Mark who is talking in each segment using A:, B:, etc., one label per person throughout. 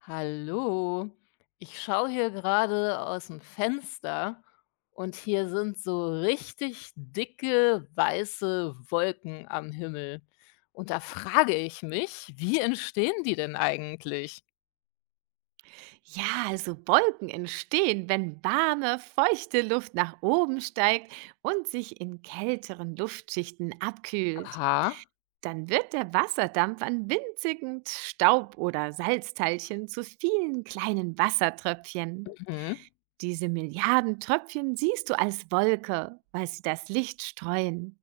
A: Hallo, ich schaue hier gerade aus dem Fenster und hier sind so richtig dicke weiße Wolken am Himmel. Und da frage ich mich, wie entstehen die denn eigentlich?
B: Ja, also Wolken entstehen, wenn warme, feuchte Luft nach oben steigt und sich in kälteren Luftschichten abkühlt.
A: Aha.
B: Dann wird der Wasserdampf an winzigen Staub- oder Salzteilchen zu vielen kleinen Wassertröpfchen.
A: Mhm.
B: Diese Milliarden Tröpfchen siehst du als Wolke, weil sie das Licht streuen.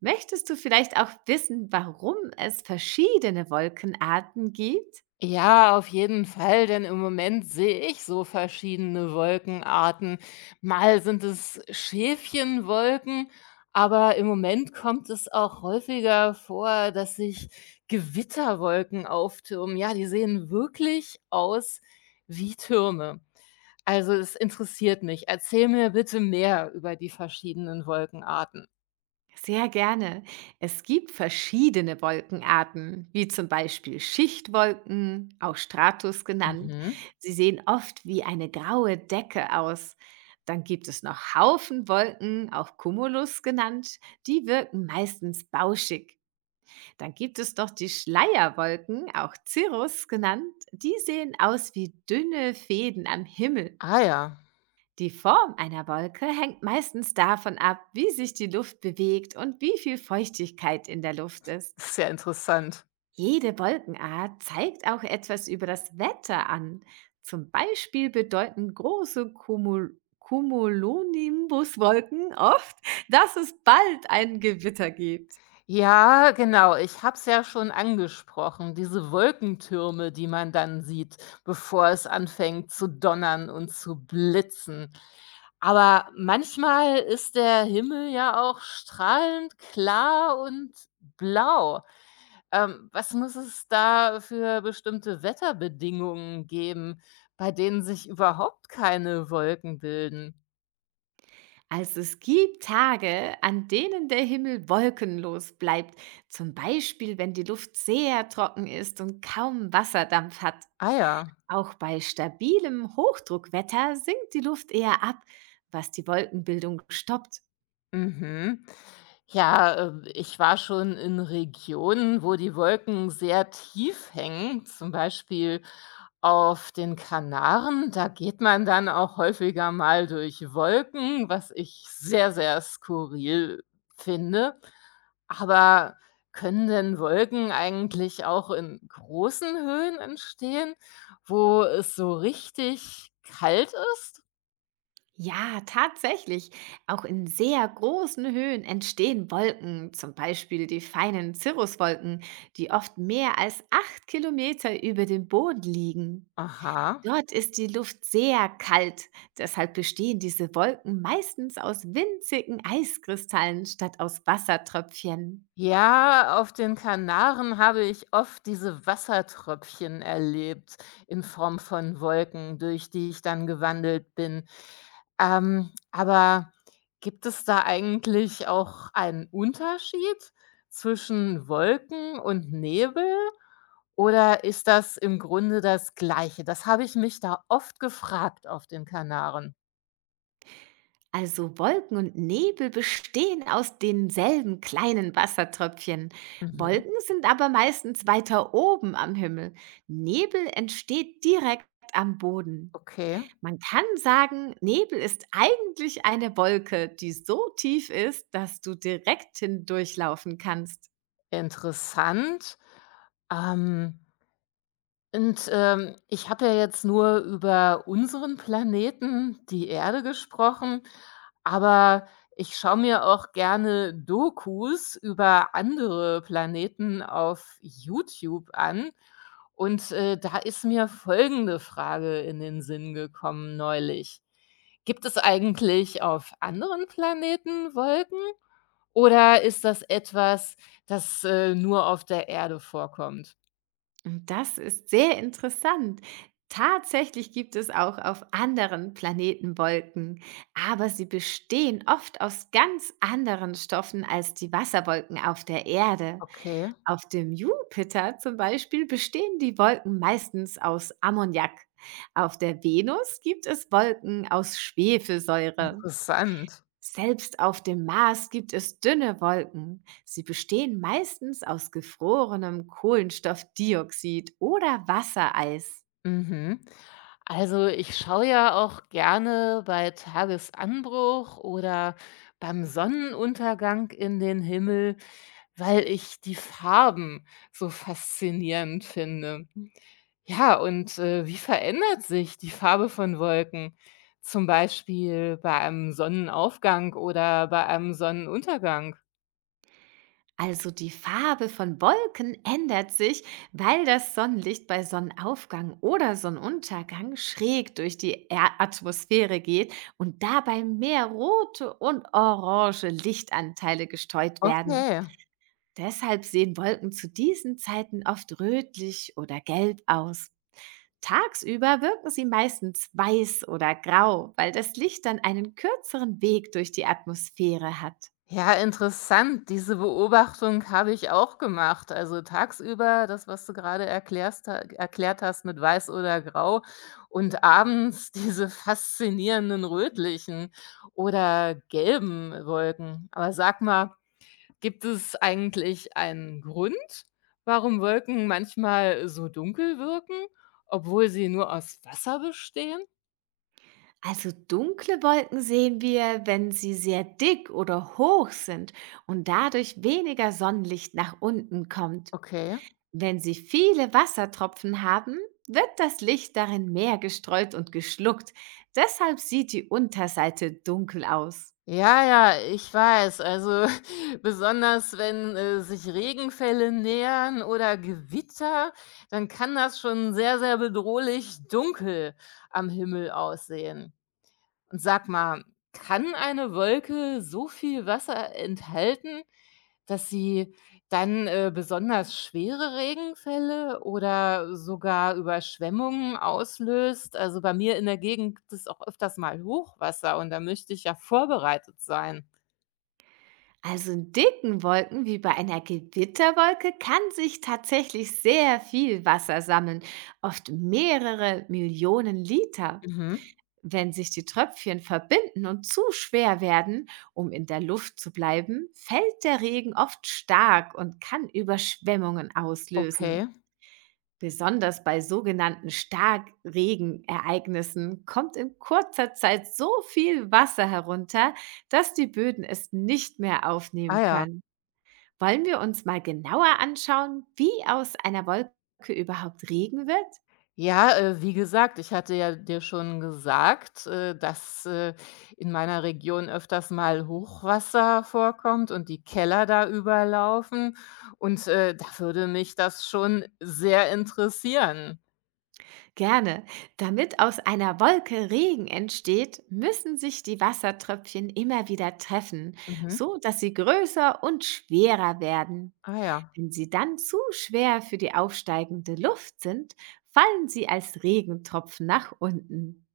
B: Möchtest du vielleicht auch wissen, warum es verschiedene Wolkenarten gibt?
A: Ja, auf jeden Fall, denn im Moment sehe ich so verschiedene Wolkenarten. Mal sind es Schäfchenwolken, aber im Moment kommt es auch häufiger vor, dass sich Gewitterwolken auftürmen. Ja, die sehen wirklich aus wie Türme. Also es interessiert mich. Erzähl mir bitte mehr über die verschiedenen Wolkenarten.
B: Sehr gerne. Es gibt verschiedene Wolkenarten, wie zum Beispiel Schichtwolken, auch Stratus genannt.
A: Mhm.
B: Sie sehen oft wie eine graue Decke aus. Dann gibt es noch Haufenwolken, auch Cumulus genannt. Die wirken meistens bauschig. Dann gibt es noch die Schleierwolken, auch Cirrus genannt. Die sehen aus wie dünne Fäden am Himmel.
A: Ah ja,
B: Die Form einer Wolke hängt meistens davon ab, wie sich die Luft bewegt und wie viel Feuchtigkeit in der Luft ist.
A: ist ja interessant.
B: Jede Wolkenart zeigt auch etwas über das Wetter an. Zum Beispiel bedeuten große Cumulonimbuswolken oft, dass es bald ein Gewitter gibt.
A: Ja, genau. Ich habe es ja schon angesprochen, diese Wolkentürme, die man dann sieht, bevor es anfängt zu donnern und zu blitzen. Aber manchmal ist der Himmel ja auch strahlend klar und blau. Was muss es da für bestimmte Wetterbedingungen geben, bei denen sich überhaupt keine Wolken bilden?
B: Also es gibt Tage, an denen der Himmel wolkenlos bleibt, zum Beispiel wenn die Luft sehr trocken ist und kaum Wasserdampf hat.
A: Ah ja.
B: Auch bei stabilem Hochdruckwetter sinkt die Luft eher ab, was die Wolkenbildung stoppt.
A: Mhm. Ja, ich war schon in Regionen, wo die Wolken sehr tief hängen, zum Beispiel auf den Kanaren. Da geht man dann auch häufiger mal durch Wolken, was ich sehr, sehr skurril finde. Aber können denn Wolken eigentlich auch in großen Höhen entstehen, wo es so richtig kalt ist?
B: Ja, tatsächlich. Auch in sehr großen Höhen entstehen Wolken, zum Beispiel die feinen Cirruswolken, die oft mehr als 8 Kilometer über dem Boden liegen.
A: Aha.
B: Dort ist die Luft sehr kalt, deshalb bestehen diese Wolken meistens aus winzigen Eiskristallen statt aus Wassertröpfchen.
A: Ja, auf den Kanaren habe ich oft diese Wassertröpfchen erlebt in Form von Wolken, durch die ich dann gewandelt bin. Aber gibt es da eigentlich auch einen Unterschied zwischen Wolken und Nebel? Oder ist das im Grunde das Gleiche? Das habe ich mich da oft gefragt auf den Kanaren.
B: Also Wolken und Nebel bestehen aus denselben kleinen Wassertröpfchen.
A: Mhm.
B: Wolken sind aber meistens weiter oben am Himmel. Nebel entsteht direkt am Boden.
A: Okay,
B: Man kann sagen, Nebel ist eigentlich eine Wolke, die so tief ist, dass du direkt hindurchlaufen kannst.
A: interessant. Ähm, Und ich habe ja jetzt nur über unseren Planeten, die Erde, gesprochen, aber ich schaue mir auch gerne Dokus über andere Planeten auf YouTube an. Und da ist mir folgende Frage in den Sinn gekommen neulich: Gibt es eigentlich auf anderen Planeten Wolken oder ist das etwas, das nur auf der Erde vorkommt?
B: Und das ist sehr interessant. Tatsächlich gibt es auch auf anderen Planeten Wolken, aber sie bestehen oft aus ganz anderen Stoffen als die Wasserwolken auf der Erde.
A: Okay,
B: Auf dem Jupiter zum Beispiel bestehen die Wolken meistens aus Ammoniak. Auf der Venus gibt es Wolken aus Schwefelsäure.
A: interessant.
B: Selbst auf dem Mars gibt es dünne Wolken. Sie bestehen meistens aus gefrorenem Kohlenstoffdioxid oder Wassereis.
A: Mhm. Also ich schaue ja auch gerne bei Tagesanbruch oder beim Sonnenuntergang in den Himmel, weil ich die Farben so faszinierend finde. Ja, und wie verändert sich die Farbe von Wolken? Zum Beispiel bei einem Sonnenaufgang oder bei einem Sonnenuntergang.
B: Also die Farbe von Wolken ändert sich, weil das Sonnenlicht bei Sonnenaufgang oder Sonnenuntergang schräg durch die Erd- Atmosphäre geht und dabei mehr rote und orange Lichtanteile gestreut werden.
A: Okay.
B: Deshalb sehen Wolken zu diesen Zeiten oft rötlich oder gelb aus. Tagsüber wirken sie meistens weiß oder grau, weil das Licht dann einen kürzeren Weg durch die Atmosphäre hat.
A: Ja, interessant. Diese Beobachtung habe ich auch gemacht. Also tagsüber, das, was du gerade erklärst, erklärt hast mit Weiß oder Grau und abends diese faszinierenden rötlichen oder gelben Wolken. Aber sag mal, gibt es eigentlich einen Grund, warum Wolken manchmal so dunkel wirken, obwohl sie nur aus Wasser bestehen?
B: Also dunkle Wolken sehen wir, wenn sie sehr dick oder hoch sind und dadurch weniger Sonnenlicht nach unten kommt.
A: Okay.
B: Wenn sie viele Wassertropfen haben, wird das Licht darin mehr gestreut und geschluckt. Deshalb sieht die Unterseite dunkel aus.
A: Ja, ja, ich weiß. Also besonders wenn sich Regenfälle nähern oder Gewitter, dann kann das schon sehr, sehr bedrohlich dunkel am Himmel aussehen. Und sag mal, kann eine Wolke so viel Wasser enthalten, dass sie dann besonders schwere Regenfälle oder sogar Überschwemmungen auslöst? Also bei mir in der Gegend gibt es auch öfters mal Hochwasser und da möchte ich ja vorbereitet sein.
B: Also in dicken Wolken wie bei einer Gewitterwolke kann sich tatsächlich sehr viel Wasser sammeln, oft mehrere Millionen Liter.
A: Mhm.
B: Wenn sich die Tröpfchen verbinden und zu schwer werden, um in der Luft zu bleiben, fällt der Regen oft stark und kann Überschwemmungen
A: Okay.
B: auslösen. Besonders bei sogenannten Starkregenereignissen kommt in kurzer Zeit so viel Wasser herunter, dass die Böden es nicht mehr
A: Ah
B: aufnehmen
A: ja.
B: können. Wollen wir uns mal genauer anschauen, wie aus einer Wolke überhaupt Regen wird?
A: Ja, wie gesagt, ich hatte ja dir schon gesagt, dass in meiner Region öfters mal Hochwasser vorkommt und die Keller da überlaufen und da würde mich das schon sehr interessieren.
B: Gerne. Damit aus einer Wolke Regen entsteht, müssen sich die Wassertröpfchen immer wieder treffen,
A: Mhm.
B: so dass sie größer und schwerer werden.
A: Ah ja.
B: Wenn sie dann zu schwer für die aufsteigende Luft sind, fallen sie als Regentropfen nach unten.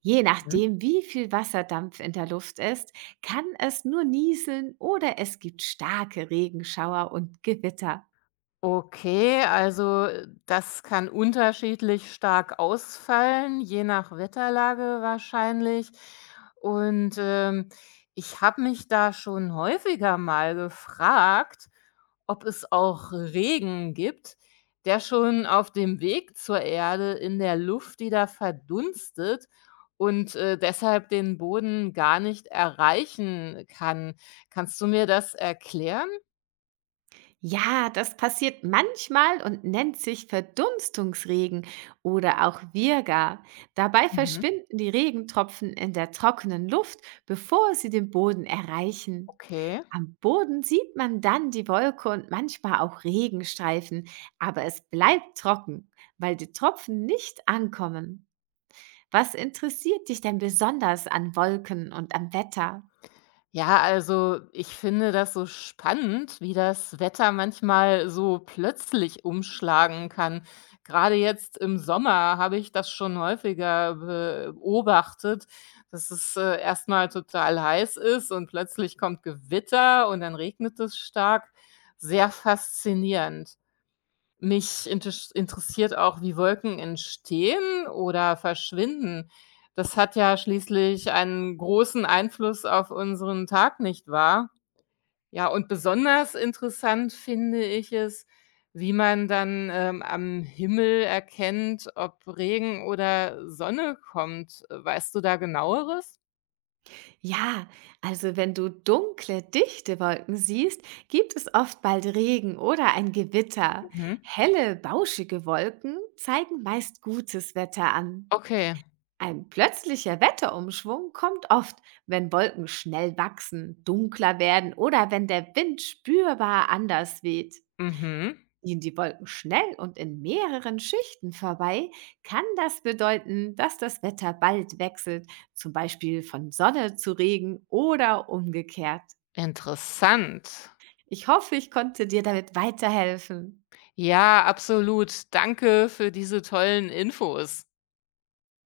B: Je
A: Mhm.
B: nachdem, wie viel Wasserdampf in der Luft ist, kann es nur nieseln oder es gibt starke Regenschauer und Gewitter.
A: Okay, also das kann unterschiedlich stark ausfallen, je nach Wetterlage wahrscheinlich. Und ich habe mich da schon häufiger mal gefragt, ob es auch Regen gibt, der schon auf dem Weg zur Erde in der Luft wieder verdunstet und deshalb den Boden gar nicht erreichen kann. Kannst du mir das erklären?
B: Ja, das passiert manchmal und nennt sich Verdunstungsregen oder auch Virga. Dabei
A: Mhm.
B: verschwinden die Regentropfen in der trockenen Luft, bevor sie den Boden erreichen.
A: Okay.
B: Am Boden sieht man dann die Wolke und manchmal auch Regenstreifen, aber es bleibt trocken, weil die Tropfen nicht ankommen. Was interessiert dich denn besonders an Wolken und am Wetter?
A: Ja, also ich finde das so spannend, wie das Wetter manchmal so plötzlich umschlagen kann. Gerade jetzt im Sommer habe ich das schon häufiger beobachtet, dass es erstmal total heiß ist und plötzlich kommt Gewitter und dann regnet es stark. Sehr faszinierend. Mich intes interessiert auch, wie Wolken entstehen oder verschwinden. Das hat ja schließlich einen großen Einfluss auf unseren Tag, nicht wahr? Ja, und besonders interessant finde ich es, wie man dann am Himmel erkennt, ob Regen oder Sonne kommt. Weißt du da Genaueres?
B: Ja, also wenn du dunkle, dichte Wolken siehst, gibt es oft bald Regen oder ein Gewitter.
A: Mhm.
B: Helle, bauschige Wolken zeigen meist gutes Wetter an.
A: Okay.
B: Ein plötzlicher Wetterumschwung kommt oft, wenn Wolken schnell wachsen, dunkler werden oder wenn der Wind spürbar anders weht.
A: Mhm.
B: Ziehen die Wolken schnell und in mehreren Schichten vorbei, kann das bedeuten, dass das Wetter bald wechselt, zum Beispiel von Sonne zu Regen oder umgekehrt.
A: Interessant.
B: Ich hoffe, ich konnte dir damit weiterhelfen.
A: Ja, absolut. Danke für diese tollen Infos.